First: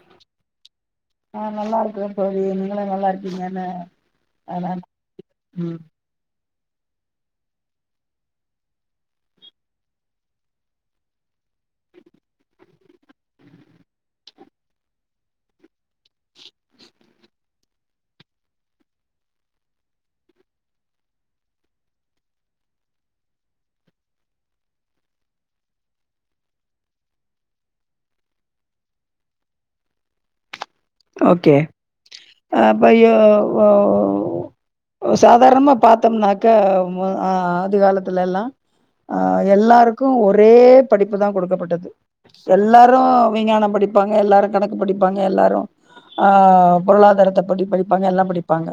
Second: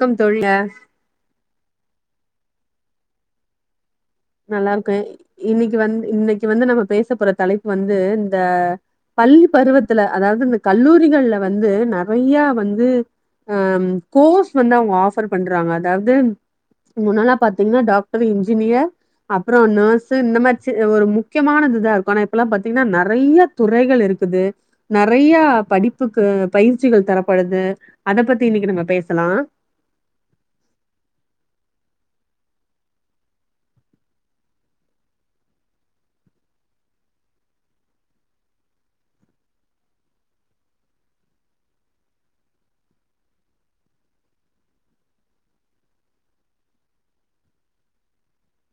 Come தொழ் அ ஆஹ் நல்லா இருக்றே தோழி நீங்களா நல்லா இருக்கீங்கன்னு அதா நல்லாருக்கே இன்னைக்கு ம் வந் இன்னைக் க்கி வந்து நம்ம பேச போற தலைப்பு வந்து இந்த பள்ளி பருவத்துல அதாவது இந்த கல்லூரிகள்ல வந்து நெறைய வந்து அஹ் கோர்ஸ் வந்து அவங்க ஆஃபர் பண்றாங்க அதாவது முன்னலா பாத்தீங்கன்னா டாக் டரு இஞ்ஜினியர் அப்றோ நர்ஸு இந்த மார்ச்சி ஒரு முக்கியமானதுதாருக்கு ஆனா இப்பலா பாத்திங்னா நெறையா துறைகள் இருக்குது நெறையா படிப்புக்கு பயிற்சிகள் தரப்படுது அத பத்தி இன்னைக்கு நம்ம பேசலா ஓகே அப்பயோ ஓ சாதாரணமா பா்த்தம்னாக்க அ ஆதி காலத்துலேல்லா அஹ் எல்லாருக்கு ஒரே படிப்புதான் கொடுக்கப்பட்டது எல்லாரு விஞ்ஞானம் படிப்பாங்க எல்லாரு கணக்கு படிப்பாங்க எல்லாரு ஆஹ் பொருளாதாரத்த பற்றி படிப்பாங்க எல்லாம் படிப்பாங்க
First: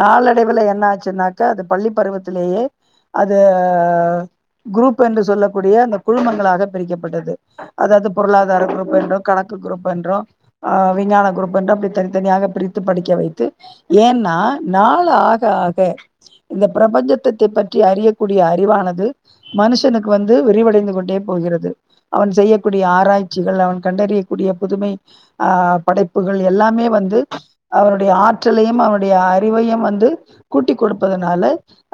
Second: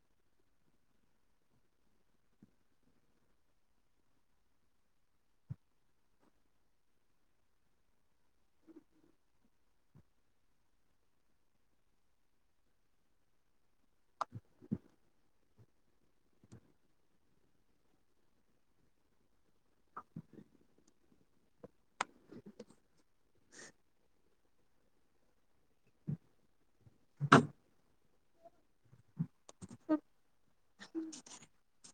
நாளடைவுல என்ன ஆச்சுன்னாக்க அது பள்ளி பருவத்திலேயே அது குரூப் என்று சொல்லக்கூடிய அந்த குழுமங்களாக பிரிக்கப்பட்டது அதாவது பொருளாதார குரூப் என்று கணக்கு குரூப் என்று ஆஹ் விஞ்ஞான குருப்பென்று அப்டியே தனித்தனியாக பிரித்து படிக்க வைத்து ஏன்னா நாள் ஆக ஆக இந்த பிரபஞ்சத்தத்தை பற்றி அறியக்கூடிய அறிவானது மனிஷனுக்கு வந்து விரிவடைந்து கொண்டே போகிறது அவன் செய்யக்கூடிய ஆராய்ச்சிகள் அவன் கண்டறியக்கூடிய புதுமை ஆஹ் படைப் ப்புகள் எல்லாமே வந்து அவனுடைய ஆற்றலையும் அவனுடைய அறிவையும் வந்து கூட்டி கொடுப்பதுனால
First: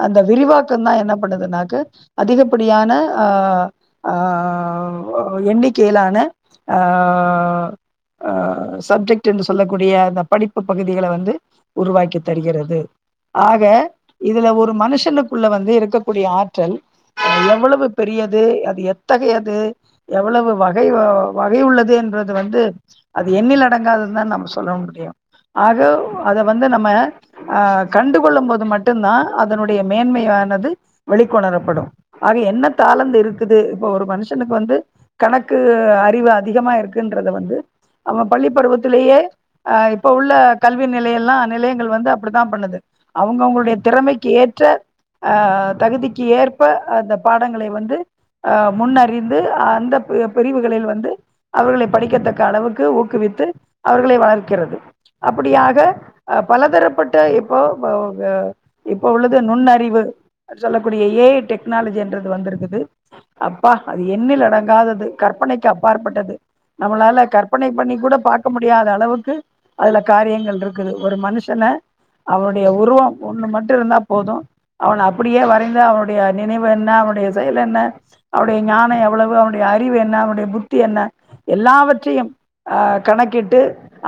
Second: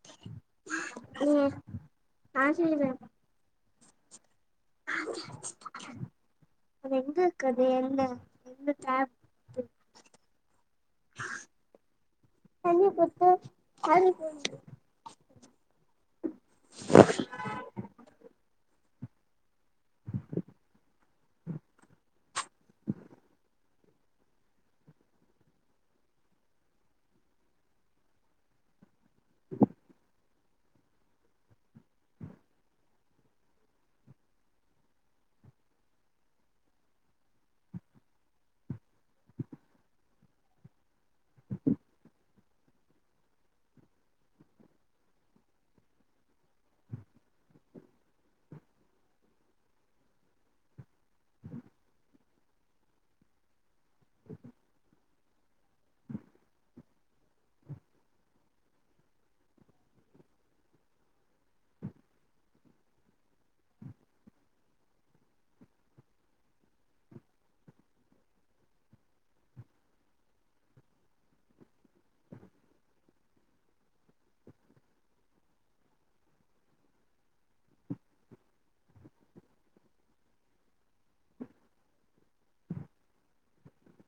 அந்த விரிவாக்கந்தா என்னா பண்ணுதுனாக்க அதிகப்படியான ஆஹ் ஆஹ் ஆம் எண்ணிக்கையிலான அஹ் அஹ் சப்ஜெக்ட் என்று சொல்லக்கூடிய அந்த படிப்பு பகுதிகள வந்து உருவாக்கி தருகிறது ஆக இதுல ஒரு மனுஷனுக்குள்ள வந்து இருக்கக்கூடிய ஆற்றல் எவ்வளவு பெரியது அது எந் த்தகைய அது எவ்வளவு வகை வ வகை உள்ளது என்றது வந்து அது எண்ணில லடங்காதுன்தா நம்ம சொல்ல முடியு ஆக அத வந்து நம்ம அ கண்டுகொள்ளும் போது மட் டுந்தா அதனுடைய மேன்மையான் னது வெளிக்கொணரப்படு ஆக என்ன தாளந்து இருக்குது இப்ப ஒரு மனுஷனுக்கு வந்து கணக்கு அறிவு அதிகமா இருக்கன்றது வந்து அவ பள்ளிப்பருவத்திலேயே அஹ் இப்போ உள்ள கல்வி நிலையல்லா நிலையங்கள் வந்து அப்டிதா பண்ணுது அவங்கவுங்களுடைய திறமைக்கு ஏற்ற அஹ தகுதிக்கு ஏற்ப அந்த பாடங்களை வந்து அஹ் முன்னறிந்து அந்த பு பிரிவுகளில் வந்து அவர்களை படிக்கத்தக்க அளவுக்கு ஊ க்குவித்து அவர்களை வளர்க்கிறது அப்படியாக அ பல தரப்பட்ட இப்போ ப வ இப்போ உள்ளது நுண்ணறிவு சொல்லக்கூடிய ஏ ஐ என்றது வந்துருக்குது அப்பா அது எண்ணிலடங்காதது கற்பனைக்கு அப்பாற்பட்டது நம்மளால கற்பனை பண்ணி கூட பாக்க முடியாத அளவுக்கு அதுல காரியங்கள் இருக்குது ஒரு மனுஷன அவனுடைய உருவம் ஒண்ணு மட்டும் இருந்தா போது அவன அப்டியே வரைந்து அவனுடைய நினைவு என்ன அவனுடைய செயல் என்ன அவருடைய ஞானம் எவ்வளவு அவனுடைய அறிவு என்ன அவனுடைய புத்தி என்ன எல்லாவற்றையும் அஹ் கணக்கிட்டு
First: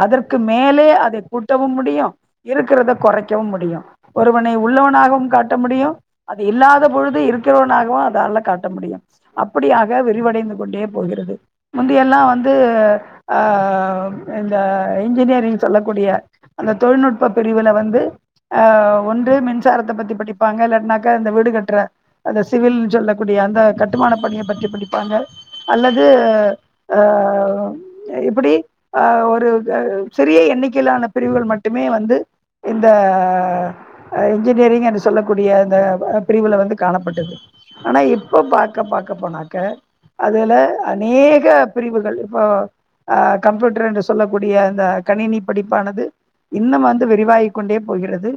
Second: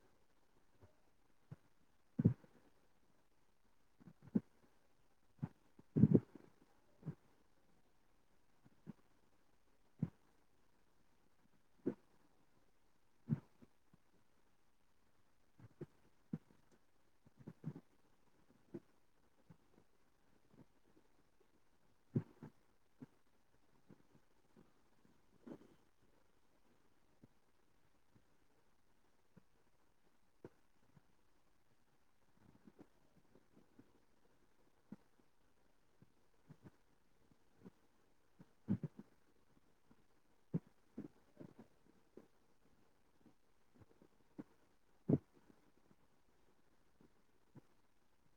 அதற்கு மேலே அதை கூட்டவும் முடியு இருக்கிறத கொறைக்கவு முடியு ஒருவனை உள்ளவனாகவும் காட்ட முடியும் அது இல்லாத பொழுது இருக்கிறவனாகவும் அதால்ல காட்ட முடியும் அப்படியாக விரிவடைந்து கொண்டே போகிறது முந்தியெல்லா வந்து ஆஹ் இந்த இன்ஜினியரிங் சொல்லக்கூடிய அந்த தொழில்நுட்ப பிரிவுல வந்து ஆஹ் ஒன்று மின்சாரத்த பத்தி படிப்பாங்க இல்லாட்னாக்க இந்த வீடுகட்டுற அந்த சிவில்னு சொல்லக்கூடிய அந்த கட்டுமானப் பணியை பற்றி படிப்பாங்க அல்லது ஆஹ் இப்படி ஆஹ் ஒரு அ சிறிய எண்ணிக்கையிலான பிரிவுகள் மட்டுமே வந்து இந்த என்ஜினியரிங் என்று சொல்லக்கூடிய அந்த பிரிவுல வந்து காணப்பட்டது ஆனா இப்பொ பாக்க பாக்க போனாக்க அதுல அநேக பிரிவுகள் இப்போ அஹ் கம்ப்யூட்டர் என்று சொல்லக்கூடிய அந்த கணினி படிப்பானது இன்னும் வந்து விரிவாகி கொண்டே போகிறது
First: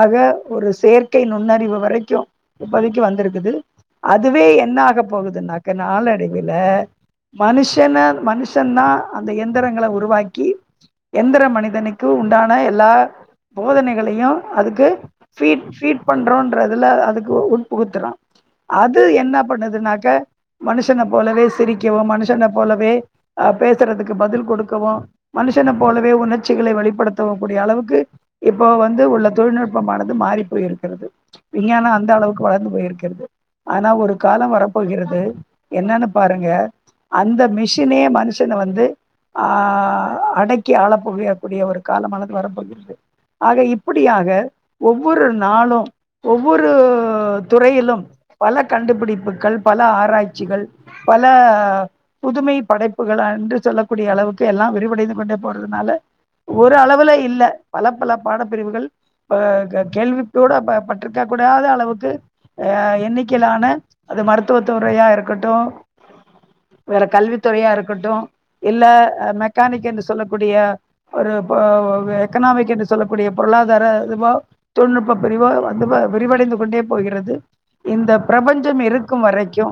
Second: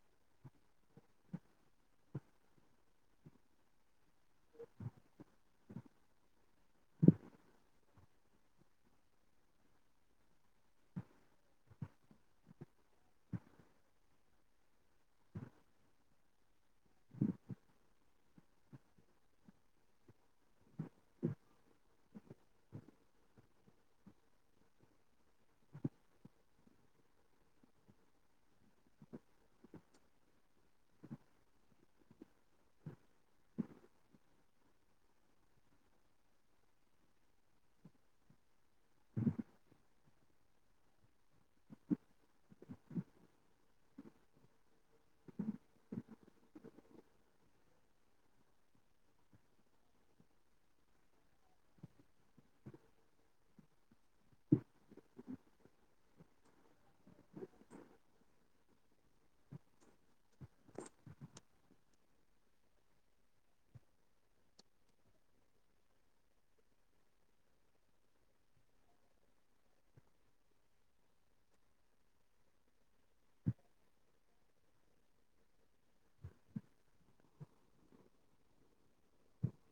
ஆக ஒரு செயற்கை நுண்ணறிவு வரைக்கு இப்போதைக்கு வந்துருக்குது அதுவே என்ன ஆக போகுதுன்னா நாளடைவில மனுஷன மனுஷ் ஷந்தா அந்த எந்திரங்கள உருவாக்கி எந்திர மனிதனுக்கு உண்டான எல்லா போதனைகளையு அதுக்கு ஃபீட் ஃபீட் பண்றோன்றதுல அதுக்கு உட்புகுத்துறா அது என்ன பண்ணுதுனாக்க மனுஷனை போலவே சிரிக்கவும் மனுஷனை போலவே அ, பேசுறதுக்கு பதில் குடுக்கவு மனுஷன போலவே உணர்ச்சிகள வெளிப்படுத்தவு கூடிய அளவுக்கு இப்போ வந்து உள்ள தொழில்நுட்பமானது மாறி போயிருக்கிறது. விஞ்ஞான அந்த அளவுக்கு வளர்ந்து போயிருக்கிறது ஆனா ஒரு காலம் வரப்போகிறது என்னன்னு பாருங்க அந்த மிஷினே மனு சன வந்து ஆ அடக்கி ஆளப் போகிறக்கூடிய ஒரு காலமானது வரப்போகிறது ஆக இப்படியாக ஒவ்வொரு நாளு ஒவ்வொரு துறையிலும் பல கண்டுபுடிப்புகள் பல ஆராய்ச்சிகள் பல புதுமை படைப் புகள் அன்று சொல்லக்கூடிய அளவுக்கு எல்லா விரிவடைந்து கொண்டே போறதுனால ஒரு அளவுல இல்ல, பல பல பாடப்பிரிவுகள் ப க கேள்விக்கூட பட்டுருக்க கூடாத அளவுக்கு அ எண்ணிக்கையிலான அது மருத்துவத்துறையா இருக்கட்டு வேற கல்வித்துறையா இருக் இருக்கட்டு இல்ல அ மெக்கானிக் என்று சொல்லக்கூடிய ஒரு பொ எக்கனாமிக் என்று சொல்லக்கூடிய பொருளாதார இதுவா தொழில்நுட்ப பிரிவா வந்து வ விரிவடைந்து கொண்டே போகிறது, இந்த பிரபஞ்சம் இருக்கும் வரைக்கு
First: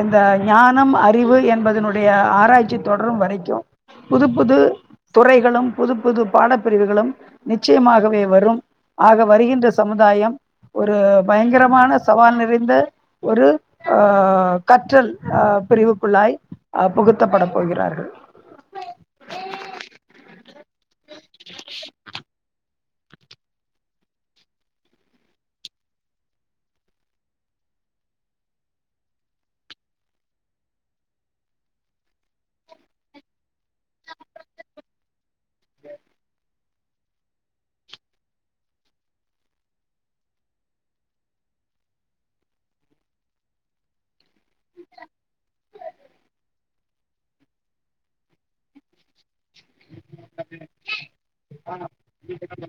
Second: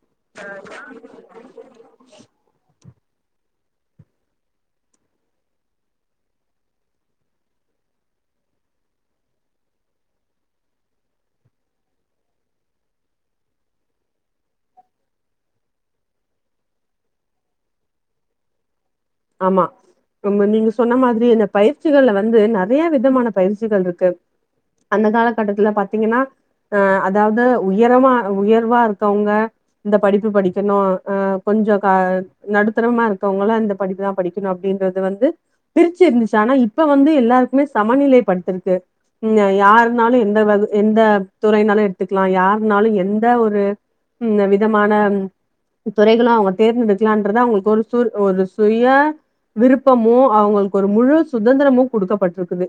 எந்த ஞானம், அறிவு என்பதனுடைய ஆ தொடரும் வரைக்கு புது புது துறைகளும் புது புது பாடப்பிரிவுகளும் நிச்சயமாகவே வரும் ஆக வருகின்ற சமுதாயம் ஒரு பயங்கரமான சவால் நிறைந்த ஒரு கற்றல் பிரிவுக்குள்ளாய் புகு த்தப்பட போகிறார்கள் ஆமா ஆமா நீங்க சொன்ன மாதிரியே இந்த பயிற்சிகள வந்து நற யா விதமான பயிற்சிகள் இருக்கு அந்த காலகட்டத்துல பாத்திங்கனா அ அதாவது உயரமா உயர்வா இருக்கவங்க இந்த படிப்பு படிக்கணு அ கொஞ்சம் கா நடுத்தரமா இருக்கவங்களா இந்த படிப்புதா படிக்கணு அப்டின்றது வந்து பிரிச்சு இருந்துச்சு ஆனா இப்ப வந்து எல்லாருக்குமே சமநிலைப்படுத்ருக்கு அ யாருனாலு எந்த வ எந்த துறைனாலு எடுத்துக்லா யாருனாலு எந்த ஒரு உ விதமான துறைகளு அவங்க தேர்ந்தெடுக்கலான்றத அவங்களுக்கு ஒரு சு ஒரு சுய விருப் ப்பமு அவங்களுக்கு ஒரு முழு சுதந்திரமோ குடுக்கப்பட்ருக்குது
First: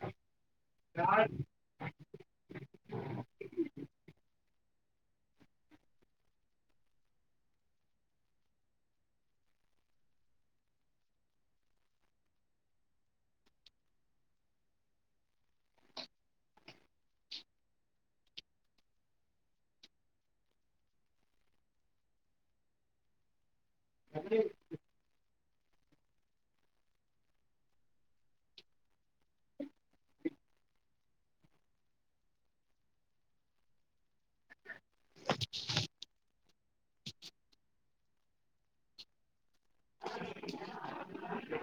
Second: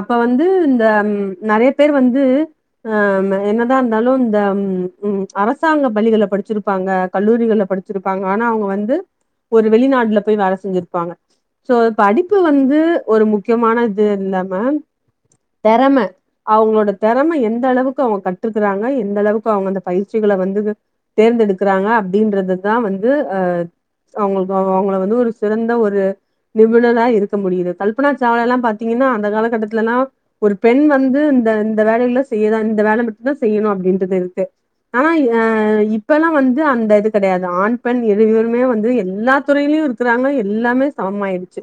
அப்ப வந்து இந்த நெறைய பேர் வந்து அ என்னதா இருந்தாலு இந்த ம் அரசாங்க பள்ளிகள்ல படிச்சிருப்பாங்க கல்லூரிகள்ல படிச்சிருப்பாங்க ஆனா அவங்க வந்து ஒரு வெளிநாடு ல போய் வேல செஞ்சிருப்பாங்க சோ படிப்பு வந்து ஒரு முக்கியமான இது இல்லாம தெறம அவங்களோட தெறம எந்த அளவுக்கு அவங்க கட்ருக்கறாங்க எந்த அளவுக்கு அவங்க அந்த பயிற்சிகள வந்து தேர்ந்தெடுக்கறாங்க அப்டின்றதுதா வந்து அ வந்து சிறந்த ஒரு நிபுணரா இருக்க முடியுது கல்னா சாவ்லாலா பாத்திங்கனா அந்த காலகாட்டத்துலல்லா ஒரு பெண் வந்து இந்த இந்த வேலைகள செய்யதா இந்த வேல மட்டுந்தா செய்யணு அப்டின்றது இருக்கு ஆனா அ இப்பெல்லா வந்து அந்த இது கெடையாது ஆண் பெண் இருவருமே வந்து எல்லா துறையிலு இருக்கறாங்க எல்லாமே சமம் ஆயிடுச்சு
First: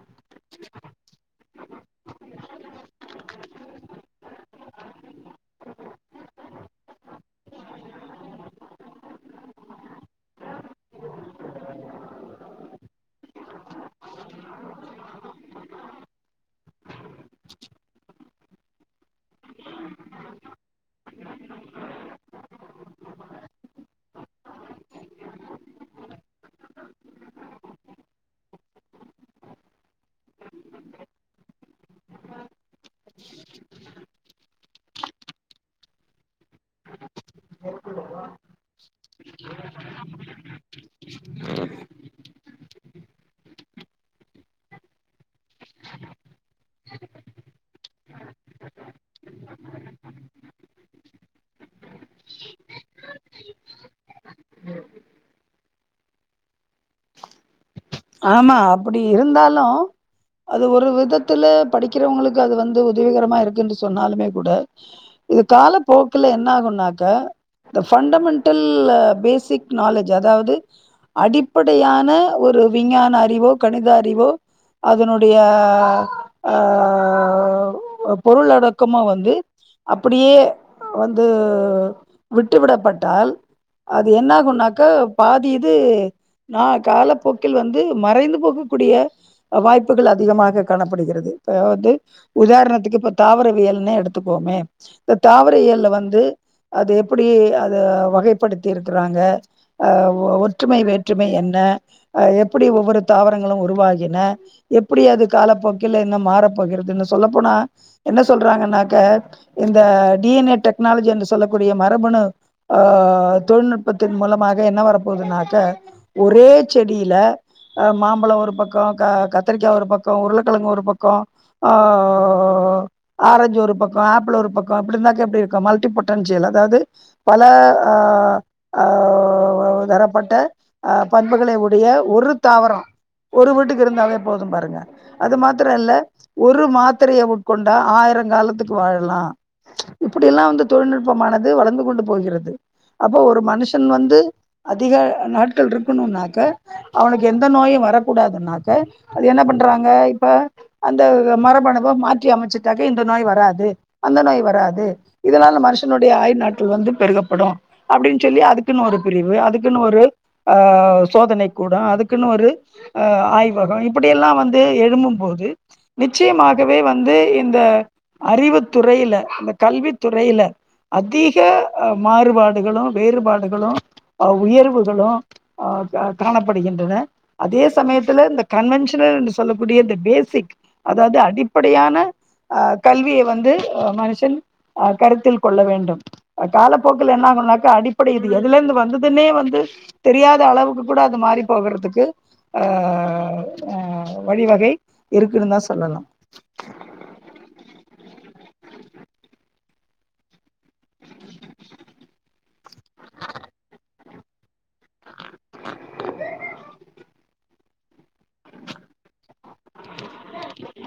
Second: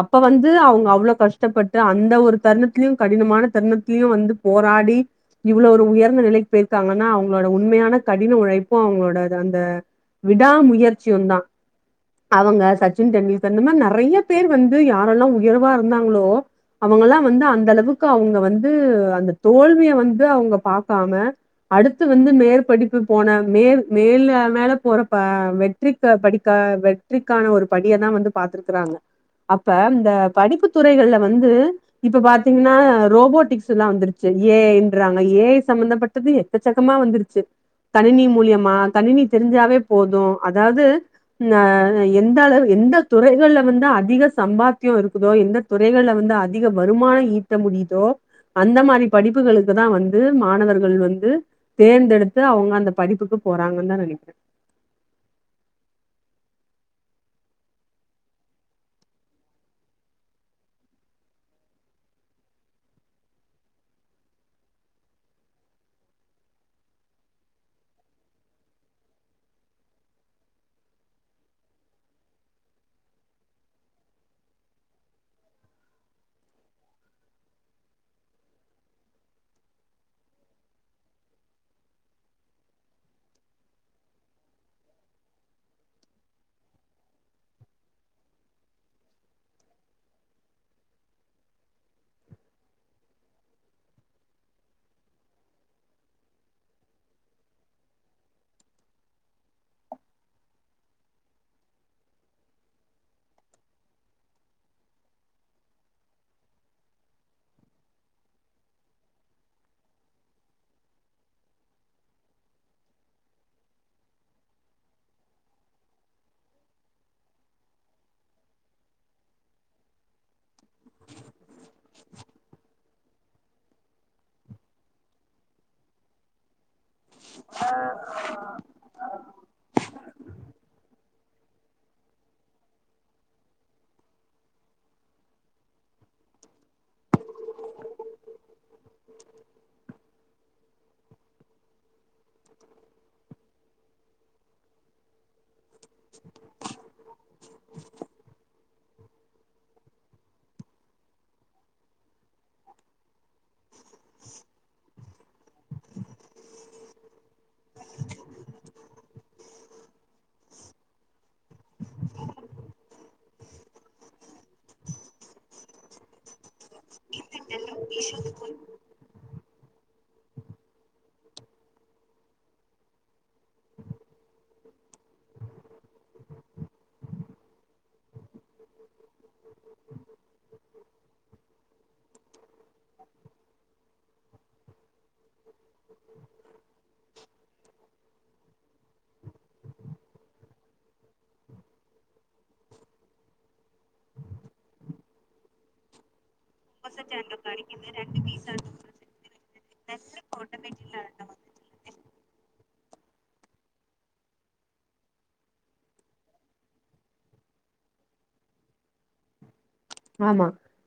அப்ப வந்து அவங்க அவ்ள கஷ்ட ப்பட்டு அந்த ஒரு தருணத்துலயு கடினமான தருணத்துலயு வந்து போராடி இவ்ளோ ஒரு உயர்ந்த நிலைக்கு போயிருக்காங்கனா அவங்களோட உண்மையான கடின உழைப்பு அவங்களோட அந்த விடா முயற்சியுந்தா அவங்க சச்சின் டெண்டுல்கர் இந்த மாரி நெறைய பேர் வந்து யாரெல்லா உயர்வா இருந்தாங்களோ அவுங்கலா வந்து அந்தளவுக்கு அவங் க வந்து அந்த தோல்விய வந்து அவங்க பாக்காம அடுத்து வந்து மேற்படிப்பு போன மேற் மேல மேல போற ப வெற்றி படிக்க வெ ற்றிக்கான ஒரு படியதா வந்து பாத்துருக்றாங்க அப்ப இந்த படிப்பு துறைகள்ல வந்து இப்ப பாத்திங்கனா ரோபோட்டிக்ஸ் எல்லா வந்துருச்சு ஏ ஐ ன்றாங்க ஏ ஐ சம்பந்தப்பட்டது எக்கச்சக்கமா வந்துருச்சு கணினி மூலயமா கணினி தெரிஞ்சாவே போது அதாது அ எந்த அளவு எந்த துறைகள்ல வந்து அதிக சம்பாத்தியோ இருக்குதோ எந்த துறைகள்ல வந்து அதிக வருமான ஈட்ட முடியுதோ அந்த மாரி படிப்புகளுக்குதா வந்து மாணவர்கள் வந்து தேர்ந்தெடுத்து அவங்க அந்த படிப்புக்கு போறாங்கன்தா நெனைக்கிறே ஆமா அப்டி இருந்தாலு அது ஒரு விதத்துல படிக்கிறவங்களுக்கு அது வந்து உதவிகரமா இருக்குன்னு சொன்னாலுமே கூட இது கால போக்குல என்ன ஆகுனாக்க இந்த ஃபண்டமெண்டடல் பேசிக் நாலேஜ் அதாவது அடிப்படையான ஒரு விஞ்ஞான அறிவோ கணித அறிவோ அதனுடைய அ பொருள் அடக்கமோ வந்து அப்படியே வந்து விட்டுவிடப்பட்டால் அது என்னாகுனாக்க பாதி இது நா காலப்போக் கில் வந்து மறைந்து போகக்கூடிய வாய்ப்புகள் அதிகமாக காணப்படுகிறது இப்ப வந்து உதாரணத்துக்கு இப்ப தாவரவியல்னே எடுத்துக்கோமே இந்த தாவரவியல்ல வந்து அது எப்படி அத வகைப்படுத்தி இருக்கறாங்க அ ஒற்றுமை வேற்றுமை என்ன எப்படி ஒவ்வொரு தாவரங்களு உருவாகின எப்படி அது காலப்போக்கில் இன்னு மாறப்போகிறதுன்னு சொல்லப்போனா என்ன சொல்றாங்கனாக்க இந்த டி என் ஏ டெக்னாலஜி என்று சொல்லக்கூடிய மரபணு ஆ தொழில்நுட்பத்தின் மூலமாக என்ன வரப்போகுதுனாக்க ஒரே செடியில மாம்பழ ஒரு பக்க க கத்தரிக்கா ஒரு பக்க உருள கெழங்கு ஒரு பக்க ஆ ஆரஞ்சு ஒரு பக்க ஆப்பிள் ஒரு பக்க இப்படி இருந்தாக்க எப்டி இருக்கு மல்டிபொட்டன்ஷியல் அதாது பல அ அ தரப்பட்ட ப ண்புகளை உடைய ஒரு தாவர ஒரு வீட்டுக்கு இருந்தாவே போதும் பாருங்க அது மாதிரில்ல ஒரு மாத்திரைய உட்கொண்டா ஆயரங் காலத்துக்கு வாழலா இப்பிடியெல்லா வந்து தொழில்நுட்பமானது வளர்ந்து கொண்டு போகிறது அப்ப ஒரு மனுஷன் வந்து அதிக நாள் இருக்கணுனாக்க அவனுக்கு எந்த நோயு வரக்கூடாதுனாக்க அது என்ன பண்றாங்க இப்ப அந்த மரபணுவ மாற்றி அமைச்சுட்டாக்க இந்த நோய் வராது அந்த நோய் வராது இதனால மனுஷனுடைய ஆயுள் நாட்கள் வந்து பெருகப்படு அப்டின் சொல்லி அதுக்குனு ஒரு பிரிவு அதுக்குன் ஒரு ஆ சோதனை கூட அதுக்குன்னு ஒரு ஆய்வக இப்பிடியெல்லா வந்து எழும்பும்போது நிச்சயமாகவே வந்து இந்த அறிவுத்துறையில கல்வித்துறையில அதிக மாறுபாடுகளு வேறுபாடுகளு உயர்வுகளு ஆ ஆ காணப்படுகின்றன அதே சமயத்துல இந்த கன்வென்ஷனல் என்று சொல்லக்கூடிய இந்த பேசிக் அதாது அடிப்படையான அ கல்விய வந்து மனுஷன் அ கருத்தில் கொள்ள வேண்டும் காலப்போக்கில் என்னாகும்னாக்கா அடிப்படை இது எதுலேந்து வந்துதுன்னே வந்து தெரியாத அளவுக்கு கூட அது மாறிப் போகறதுக்கு ஆ வழிவகை இருக்குன்னு தா சொல்லலா [unintelligible] கடைக்கிதுரெண்டு ஆமா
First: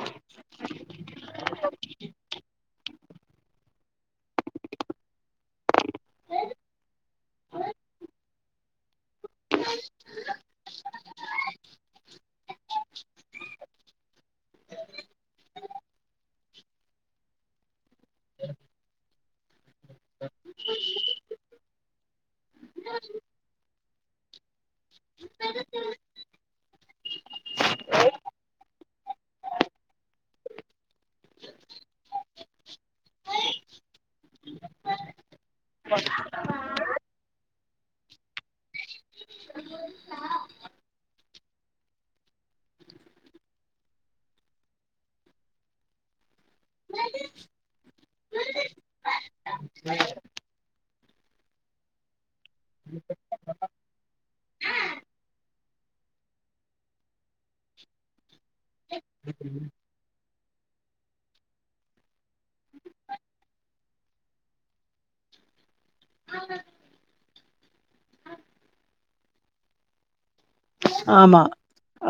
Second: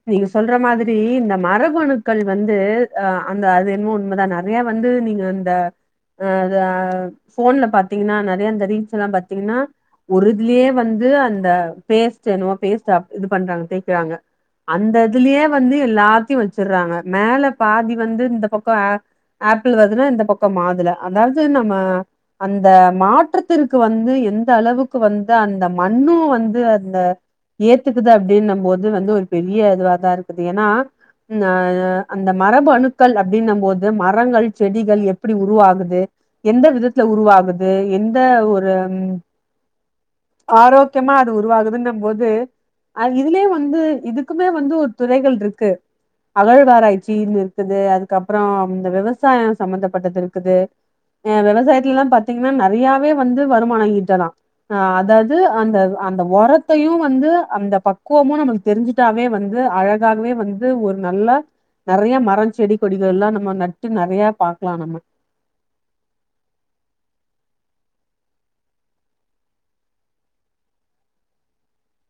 நீங்க சொல்ற மாதிரி இந்த மரபணுக்கள் வந்து ஆ அந்த அது என்னமோ உண்மதா நறையா வந்து நீங்க இந்த ஆ ஃபோன்ல பாத்தீங்கன்னா நறையா இந்த ரீல்ஸ் எல்லா பாத் தீங்கன்னா ஒருதுலியே வந்து அந்த பேஸ் என்னமோ பேஸ இது பண்றாங்க பேஸ் ங்க அந்த இதுலயே வந்து எல்லாத்தையும் வச்சிட்றாங்க மேல பாதி வந்து இந்த பக்கோ அப் பிள் வருதுன்னா இந்த பக்கோ மாதுள அதாவது நம்ம அந்த மாற்றத்திற் கு வந்து எந்த அளவு க்கு வந்தா அந்த மண்ணு வந்து இந்த ஏத்துக்குதா அப்டின்னு நம்ப ஒரு இது வந்து ஒரு பெரிய இதுவா தா இருக்குது ஏன்னா ஆ அந்த மரபு அணுக் கள் அப்டின்ன போது மரங்கள் செடிகள் எப்டி உருவாகுது எந்த விதத்துல உருவாகுது து எந்த ஒரு உருவாகுதுன்ற போது அது இதுலயே வந் வந்து இதுக்குமே வந்து ஒரு துறைகள் இருக்கு அகழ்வராய்ச்சி இது இருக்குது அதுக்கப்பொற இந்த விவசாய சம்பந்தப்பட்டது இருக்குது அ வெவசாயத்லலா பாத் பாத்தீங்கன்னா நெறையாவே வந்து வருமான ஈட்ட லா அ அதாவது அந்த அந்த உரத்தையு வந்து அந்த பக்குவமு நமக்கு தெரிஞ்சுட்டாவே வந்து அழகாகவே வந்து து ஒரு நல்ல நெறைய மரோ செடி கொடிக யெல்லா நம்ம நட்டு நெறய பாக்கலா நம்ம ஆஹ [unintelligible] ஆமா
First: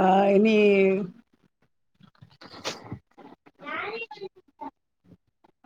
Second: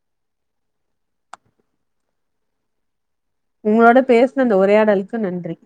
ஆ இனி உங்களோட பேஸ்ன இந்த உரையாடலுக்கு நன்றி